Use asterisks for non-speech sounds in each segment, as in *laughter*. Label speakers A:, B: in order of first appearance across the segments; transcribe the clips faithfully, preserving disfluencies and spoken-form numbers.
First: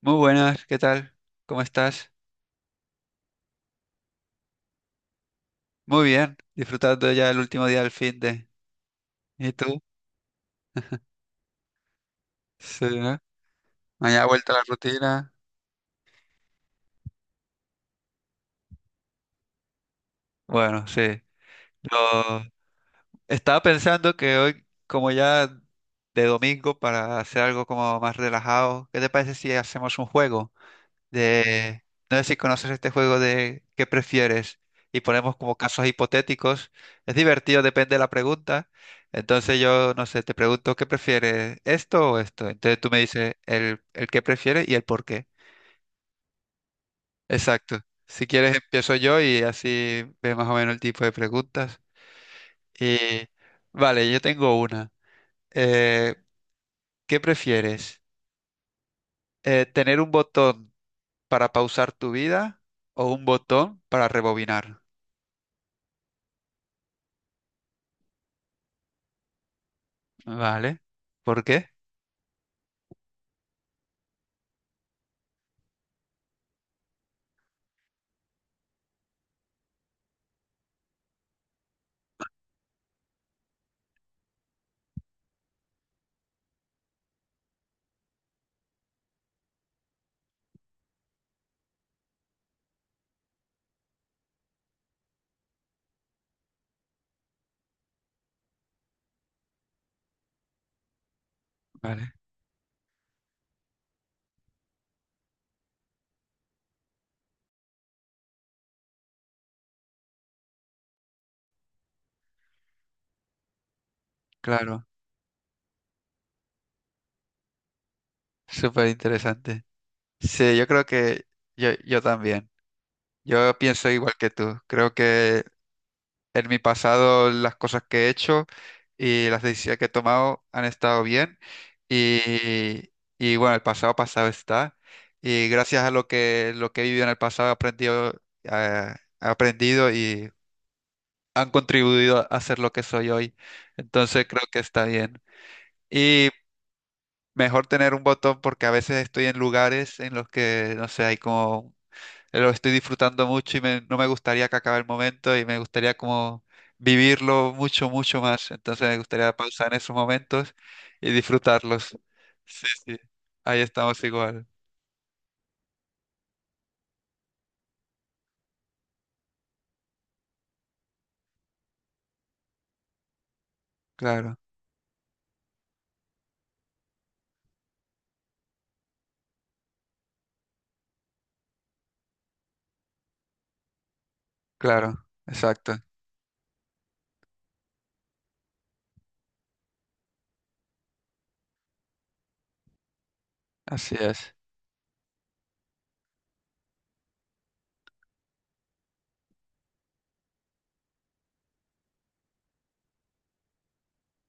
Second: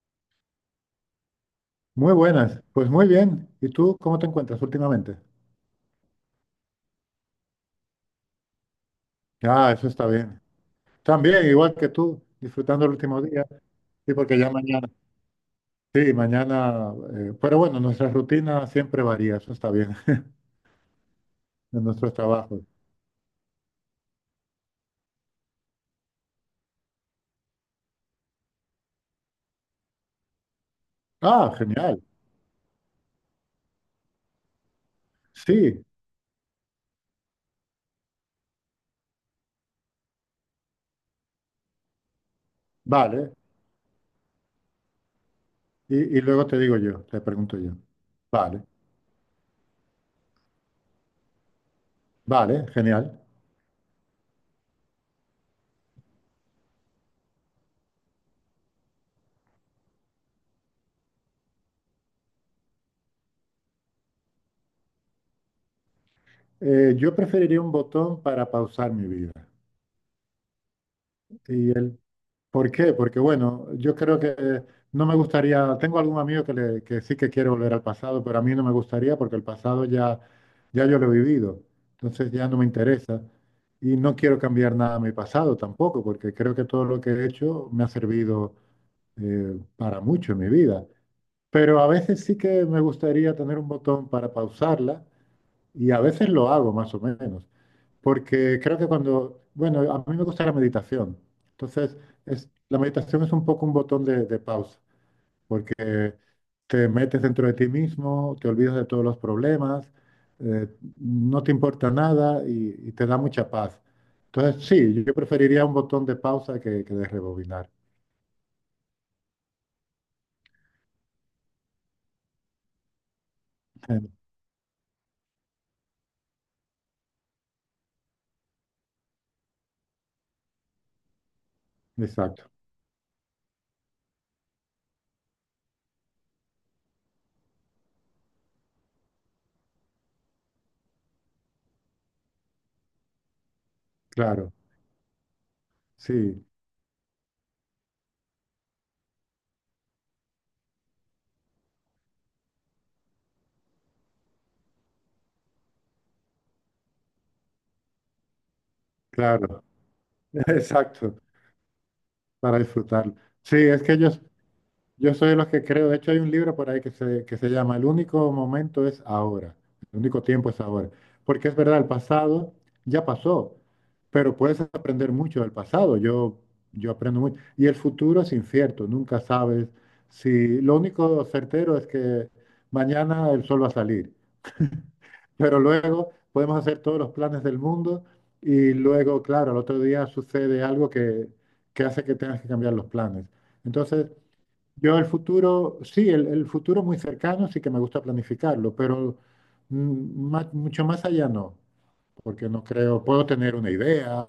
A: Muy buenas, ¿qué tal? ¿Cómo
B: Muy
A: estás?
B: buenas, pues muy bien. ¿Y tú cómo te encuentras últimamente?
A: Muy bien, disfrutando ya el último día del fin de... ¿Y
B: Ah,
A: tú?
B: eso está bien. También, igual que tú, disfrutando el
A: Sí, ¿no?
B: último día. Sí,
A: Mañana
B: porque ya
A: vuelta a la
B: mañana.
A: rutina.
B: Sí, mañana. Eh, pero bueno, nuestra rutina siempre varía, eso está bien, *laughs*
A: Bueno, sí.
B: en nuestros
A: Yo
B: trabajos.
A: estaba pensando que hoy, como ya de domingo, para hacer algo como más relajado, ¿qué te parece si hacemos un juego?
B: Ah,
A: de,
B: genial.
A: no sé si conoces este juego de qué prefieres y ponemos como
B: Sí,
A: casos hipotéticos. Es divertido, depende de la pregunta. Entonces yo, no sé, te pregunto qué prefieres, esto o esto. Entonces tú me
B: vale.
A: dices el, el qué prefieres y el por qué.
B: Y, y luego te digo yo, te pregunto yo.
A: Exacto. Si quieres
B: Vale,
A: empiezo yo y así ves más o menos el tipo de preguntas.
B: vale,
A: Y
B: genial.
A: vale, yo tengo una. Eh, ¿Qué prefieres? Eh, ¿tener un botón para pausar tu vida o un botón para rebobinar?
B: Eh, yo preferiría un botón para pausar mi vida.
A: Vale. ¿Por qué?
B: Y el ¿Por qué? Porque bueno, yo creo que no me gustaría, tengo algún amigo que, le- que sí que quiere volver al pasado, pero a mí no me gustaría porque el pasado ya, ya yo lo he vivido, entonces ya no me interesa y no quiero cambiar nada a mi pasado tampoco, porque creo que todo lo que he hecho me ha servido eh, para mucho en mi vida. Pero a veces sí que me gustaría tener un botón para pausarla y a veces lo hago más o menos. Porque creo que cuando, bueno, a mí me gusta la meditación. Entonces,
A: Vale,
B: es, la meditación es un poco un botón de, de pausa, porque te metes dentro de ti mismo, te olvidas de todos los problemas, eh, no te importa nada y, y te da mucha paz. Entonces,
A: claro.
B: sí, yo preferiría un botón de pausa que, que de rebobinar.
A: Súper interesante. Sí, yo creo que yo, yo también. Yo pienso igual que
B: *laughs*
A: tú. Creo que en mi pasado las cosas que he hecho y las decisiones que he tomado han estado bien.
B: Exacto,
A: Y, y bueno, el pasado pasado está. Y gracias a lo que, lo que he vivido en el pasado he aprendido, eh, he aprendido y han contribuido a ser lo que soy hoy. Entonces creo
B: claro,
A: que está bien. Y
B: sí,
A: Mejor tener un botón porque a veces estoy en lugares en los que, no sé, hay como, lo estoy disfrutando mucho y me- no me gustaría que acabe el momento y me gustaría como vivirlo mucho, mucho más. Entonces me gustaría
B: claro,
A: pausar en esos momentos
B: *laughs*
A: y
B: exacto,
A: disfrutarlos.
B: para
A: Sí, sí,
B: disfrutar. Sí,
A: ahí
B: es que
A: estamos
B: ellos
A: igual.
B: yo soy de los que creo, de hecho hay un libro por ahí que se, que se llama El único momento es ahora, el único tiempo es ahora. Porque es verdad, el pasado ya pasó, pero
A: Claro,
B: puedes aprender mucho del pasado, yo, yo aprendo mucho. Y el futuro es incierto, nunca sabes si... Lo único certero es que mañana el sol va a salir,
A: claro,
B: pero
A: exacto.
B: luego podemos hacer todos los planes del mundo y luego, claro, al otro día sucede algo que, que hace que tengas que cambiar los planes.
A: Así
B: Entonces...
A: es,
B: Yo el futuro, sí, el, el futuro muy cercano sí que me gusta planificarlo, pero mm, ma- mucho más allá no, porque no creo, puedo tener una idea,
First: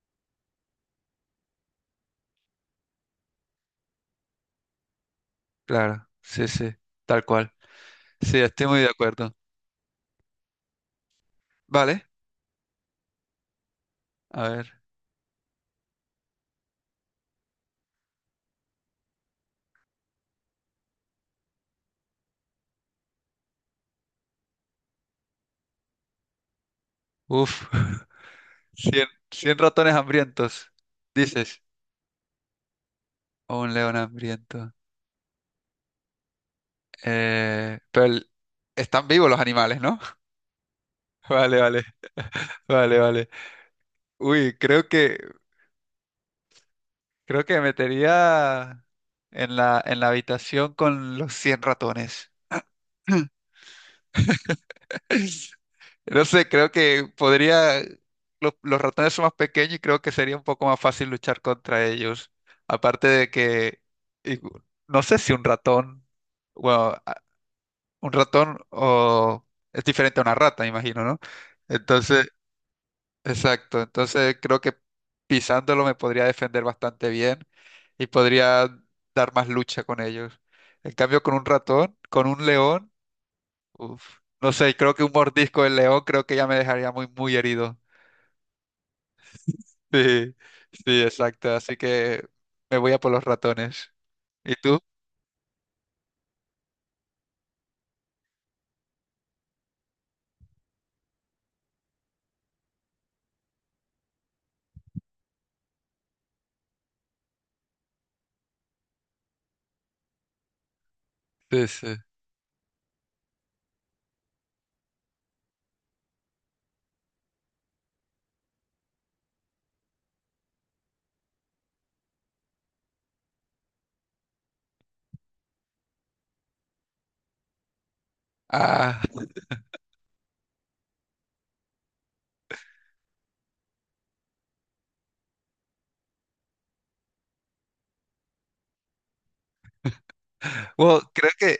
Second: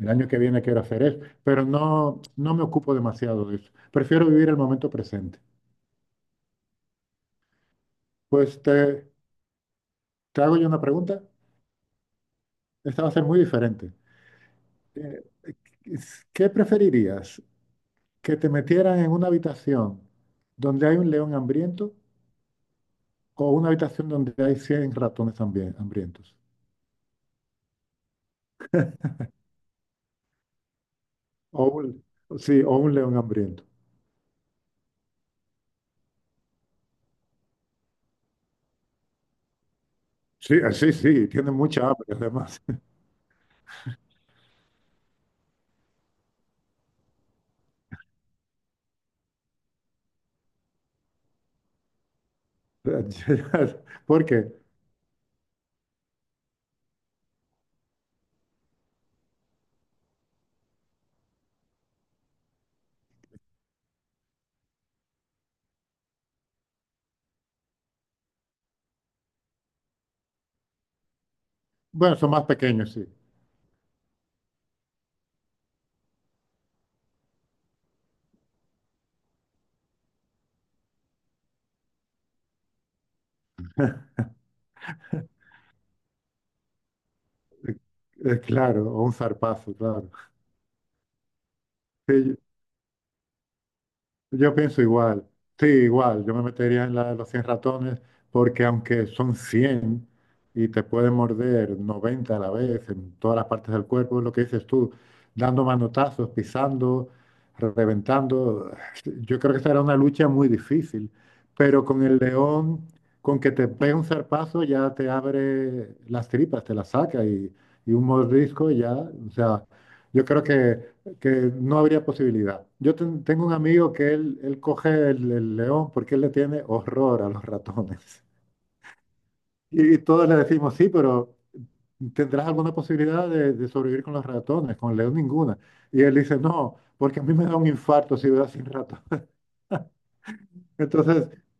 B: el año que viene quiero hacer eso, pero no, no me ocupo demasiado de eso. Prefiero vivir el momento presente.
A: claro, sí, sí, tal cual. Sí,
B: Pues
A: estoy muy de
B: te,
A: acuerdo.
B: te hago yo una pregunta,
A: Vale,
B: esta va a ser muy diferente.
A: a ver,
B: Eh, ¿Qué preferirías? ¿Que te metieran en una habitación donde hay un león hambriento o una habitación donde hay cien ratones hambri- hambrientos?
A: uf, *laughs* cien cien ratones hambrientos, dices.
B: O un, sí, o un león
A: O
B: hambriento.
A: un león hambriento. Eh, pero el- están vivos los animales, ¿no? *laughs*
B: Sí, sí, sí, tienen
A: Vale,
B: mucha
A: vale.
B: hambre además.
A: *laughs* Vale, vale. Uy, creo que creo que me metería en la en la habitación con los cien ratones. *laughs*
B: *laughs* Porque,
A: No sé, creo que podría lo- los ratones son más pequeños y creo que sería un poco más fácil luchar contra ellos. Aparte de que y- no sé si un ratón, bueno, un ratón o es diferente a una rata, me imagino, ¿no?
B: bueno,
A: Entonces,
B: son más pequeños, sí.
A: exacto. Entonces creo que pisándolo me podría defender bastante bien y podría dar más lucha con ellos. En cambio, con un ratón, con un león, uf, no sé, creo que un mordisco del león creo que ya me dejaría muy, muy herido. *laughs*
B: Eh, Claro, o un zarpazo, claro.
A: Sí, sí, exacto. Así que
B: Sí,
A: me voy a por los ratones.
B: yo
A: ¿Y tú?
B: pienso igual, sí, igual, yo me metería en la de los cien ratones porque aunque son cien y te pueden morder noventa a la vez en todas las partes del cuerpo, lo que dices tú, dando manotazos, pisando, reventando, yo creo que será una lucha muy difícil,
A: Sí,
B: pero
A: sí.
B: con el león, con que te pegue un zarpazo ya te abre las tripas, te las saca y, y un mordisco ya, o sea, yo creo que que no habría posibilidad. Yo ten- tengo un amigo que él, él coge el, el león porque él le tiene horror a los ratones. *laughs*
A: Ah,
B: Y, y todos le decimos, sí, pero ¿tendrás alguna posibilidad de, de sobrevivir con los ratones? Con el león ninguna. Y él dice, no, porque a mí me da un infarto si veo sin ratones. *laughs*
A: *laughs* bueno,
B: Entonces,
A: creo que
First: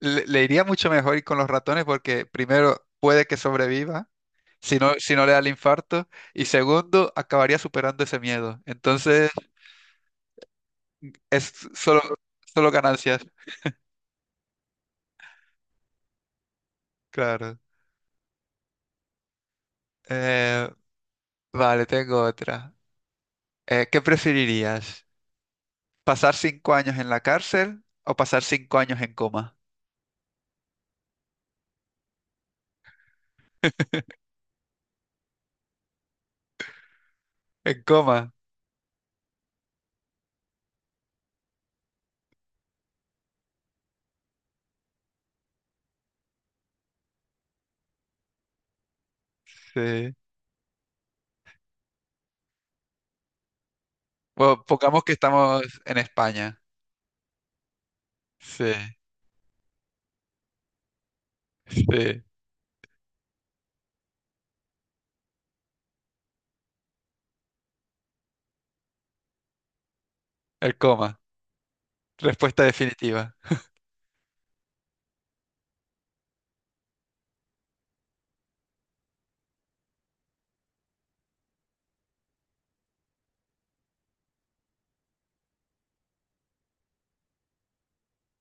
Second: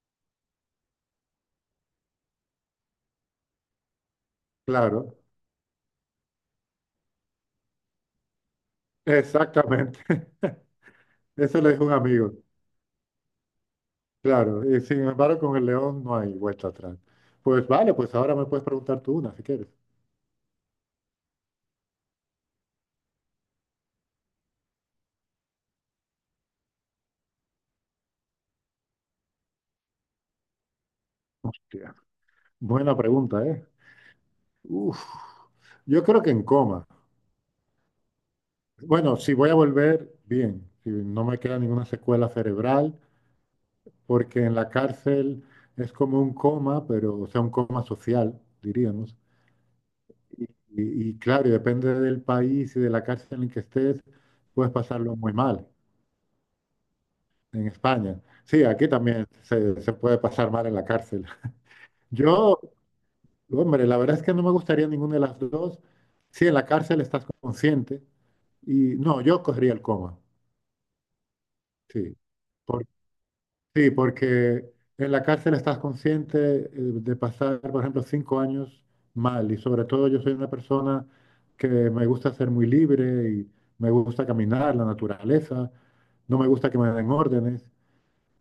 A: le, le iría mucho mejor ir con los ratones porque primero puede que sobreviva, si no, si
B: claro,
A: no le da el infarto, y segundo, acabaría superando ese miedo. Entonces,
B: exactamente. *laughs* Eso
A: es
B: le dijo un
A: solo,
B: amigo.
A: solo ganancias.
B: Claro, y sin embargo con el león no hay vuelta atrás.
A: Claro.
B: Pues vale, pues ahora me puedes preguntar tú una si quieres.
A: Eh, vale, tengo otra. Eh, ¿qué preferirías? ¿Pasar cinco años en la cárcel o pasar cinco años en coma?
B: Hostia, buena pregunta, ¿eh? Uf. Yo creo que en coma.
A: En coma,
B: Bueno, si voy a volver, bien, si no me queda ninguna secuela cerebral, porque en la cárcel es como un coma, pero, o sea, un coma social, diríamos.
A: sí.
B: Y, y- claro, y depende del país y de la cárcel en que estés,
A: Bueno,
B: puedes
A: pongamos que
B: pasarlo muy
A: estamos
B: mal
A: en España.
B: en España. Sí,
A: Sí,
B: aquí también se, se puede pasar mal en la cárcel.
A: sí.
B: *laughs* Yo, hombre, la verdad es que no me gustaría ninguna de las dos. Sí, en la cárcel estás consciente y no, yo cogería el coma,
A: El coma.
B: sí.
A: Respuesta definitiva.
B: Sí, porque en la cárcel estás consciente eh, de pasar, por ejemplo, cinco años mal. Y sobre todo yo soy una persona que me gusta ser muy libre y me gusta caminar, la naturaleza, no me gusta que me den órdenes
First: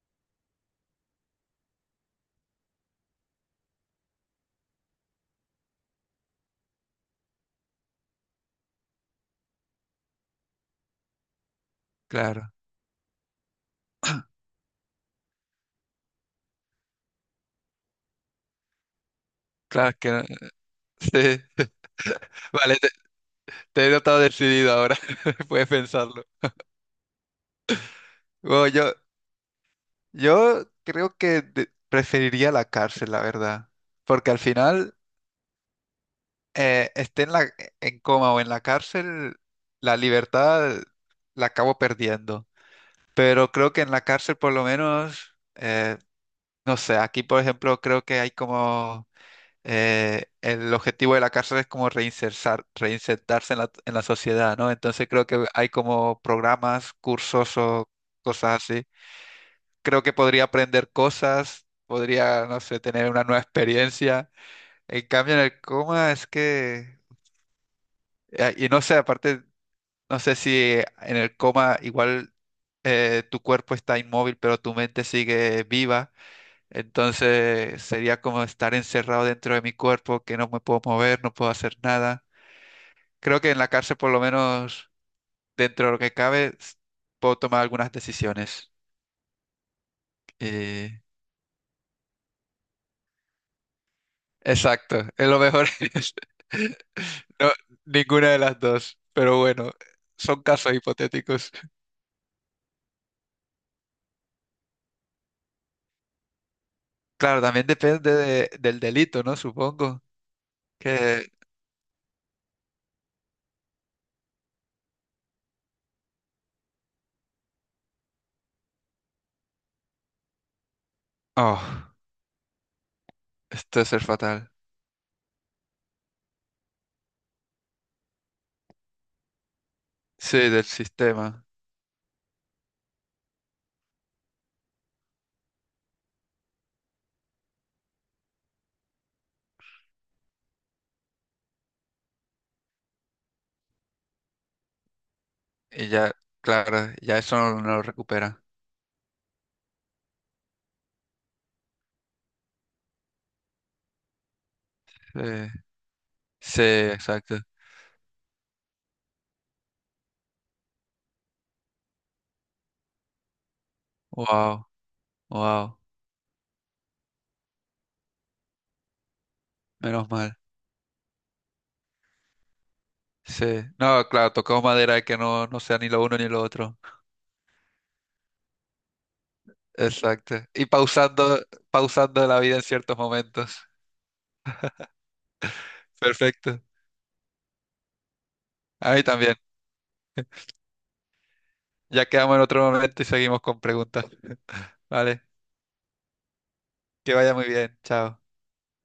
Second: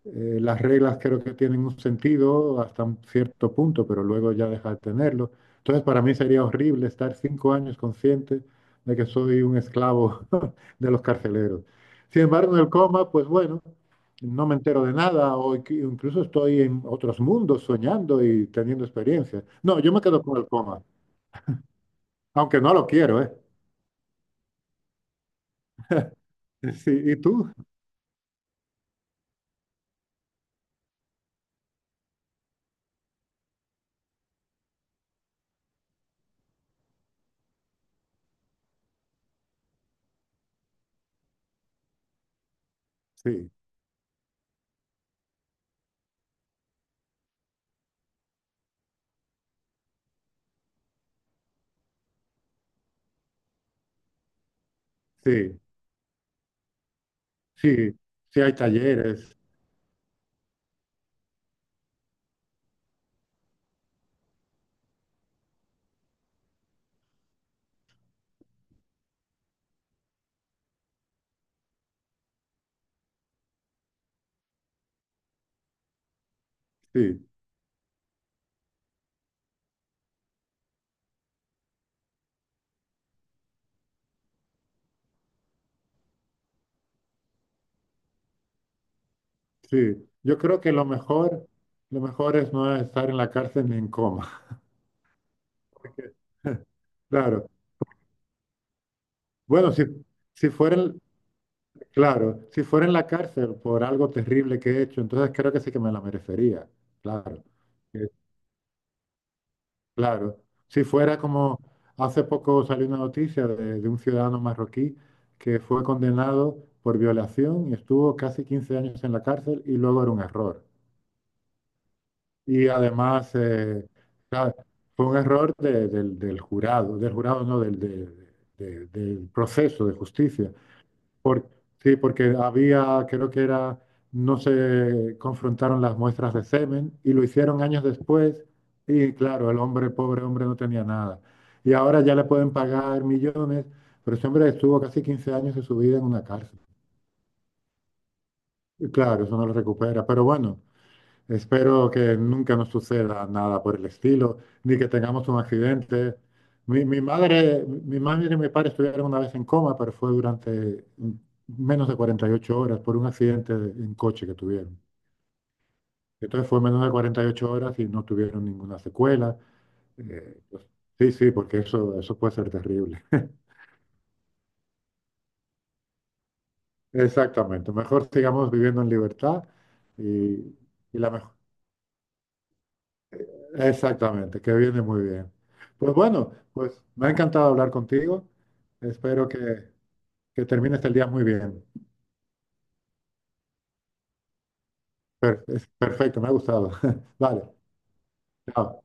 B: eh, las reglas creo que tienen un sentido hasta un cierto punto, pero luego ya deja de tenerlo. Entonces, para mí sería horrible estar cinco años consciente de que soy un esclavo *laughs* de los carceleros. Sin
A: Claro,
B: embargo, en el coma, pues bueno, no me entero de nada o inc- incluso estoy en otros mundos soñando y teniendo experiencias. No,
A: claro,
B: yo
A: es
B: me quedo
A: que
B: con el coma,
A: sí. *laughs*
B: aunque no
A: Vale,
B: lo
A: te,
B: quiero, ¿eh?
A: te he notado decidido ahora. *laughs* Puedes pensarlo.
B: *laughs* Sí, ¿y tú?
A: Bueno, yo, yo creo que de- preferiría la cárcel, la verdad. Porque al final, eh, esté en la, en coma o en la cárcel, la libertad la acabo perdiendo.
B: Sí,
A: Pero creo que en la cárcel, por lo menos, eh, no sé, aquí, por ejemplo, creo que hay como eh, el objetivo de la cárcel es como reinsertar, reinsertarse en la, en la sociedad, ¿no? Entonces creo que
B: sí,
A: hay como programas, cursos o
B: sí, sí hay
A: cosas así.
B: talleres,
A: Creo que podría aprender cosas, podría, no sé, tener una nueva experiencia. En cambio, en el coma es que, eh, y no sé, aparte, no sé si en el coma igual eh, tu cuerpo está inmóvil, pero tu mente sigue viva.
B: sí.
A: Entonces sería como estar encerrado dentro de mi cuerpo, que no me puedo mover, no puedo hacer nada. Creo que en la cárcel, por lo menos dentro de lo que cabe, s- puedo tomar algunas decisiones.
B: Sí, yo creo que lo
A: Y...
B: mejor, lo mejor es no estar en la cárcel ni en coma.
A: Exacto, es lo mejor. *laughs*
B: *laughs* Claro.
A: No, ninguna de las dos, pero bueno,
B: Bueno, si,
A: son
B: si
A: casos
B: fuera, en-
A: hipotéticos.
B: claro, si fuera en la cárcel por algo terrible que he hecho, entonces creo que sí que me la merecería.
A: Claro,
B: Claro.
A: también
B: Eh,
A: depende de- del delito, ¿no? Supongo
B: Claro. Si fuera
A: que...
B: como hace poco salió una noticia de, de un ciudadano marroquí que fue condenado por violación y estuvo casi quince años en la cárcel y luego era un error.
A: Oh,
B: Y además,
A: esto
B: eh,
A: es ser
B: o
A: fatal.
B: fue un error de- del, del jurado, del, jurado no, del, de- de- del proceso de
A: Sí,
B: justicia.
A: del sistema.
B: Por, sí, porque había, creo que era, no se confrontaron las muestras de semen y lo hicieron años después y claro, el hombre, pobre hombre, no tenía nada. Y ahora ya le pueden pagar millones, pero ese hombre estuvo casi quince años de su
A: Y
B: vida en
A: ya,
B: una cárcel.
A: claro, ya eso no, no lo recupera.
B: Y claro, eso no lo recupera, pero bueno. Espero que nunca nos suceda nada por el estilo, ni que tengamos un
A: Sí,
B: accidente.
A: sí,
B: Mi, mi
A: exacto.
B: madre, mi madre y mi padre estuvieron una vez en coma, pero fue durante menos de cuarenta y ocho horas por un accidente en coche que
A: Wow,
B: tuvieron.
A: wow,
B: Entonces fue menos de cuarenta y ocho horas y no tuvieron ninguna secuela.
A: menos mal.
B: Eh, pues, sí, sí, porque eso, eso puede ser terrible.
A: Sí,
B: *laughs*
A: no, claro, tocamos madera que no, no sea ni lo uno ni lo otro.
B: Exactamente. Mejor sigamos viviendo en libertad
A: Exacto.
B: y,
A: Y
B: y la mejor.
A: pausando, pausando la vida en ciertos momentos.
B: Exactamente, que viene muy bien. Pues bueno,
A: Perfecto.
B: pues me ha encantado hablar contigo.
A: A mí
B: Espero
A: también.
B: que, que termines el día muy bien.
A: Ya quedamos en otro momento y seguimos con preguntas. Vale,
B: Per- es perfecto, me ha gustado.
A: que
B: *laughs*
A: vaya
B: Vale,
A: muy bien. Chao.
B: chao.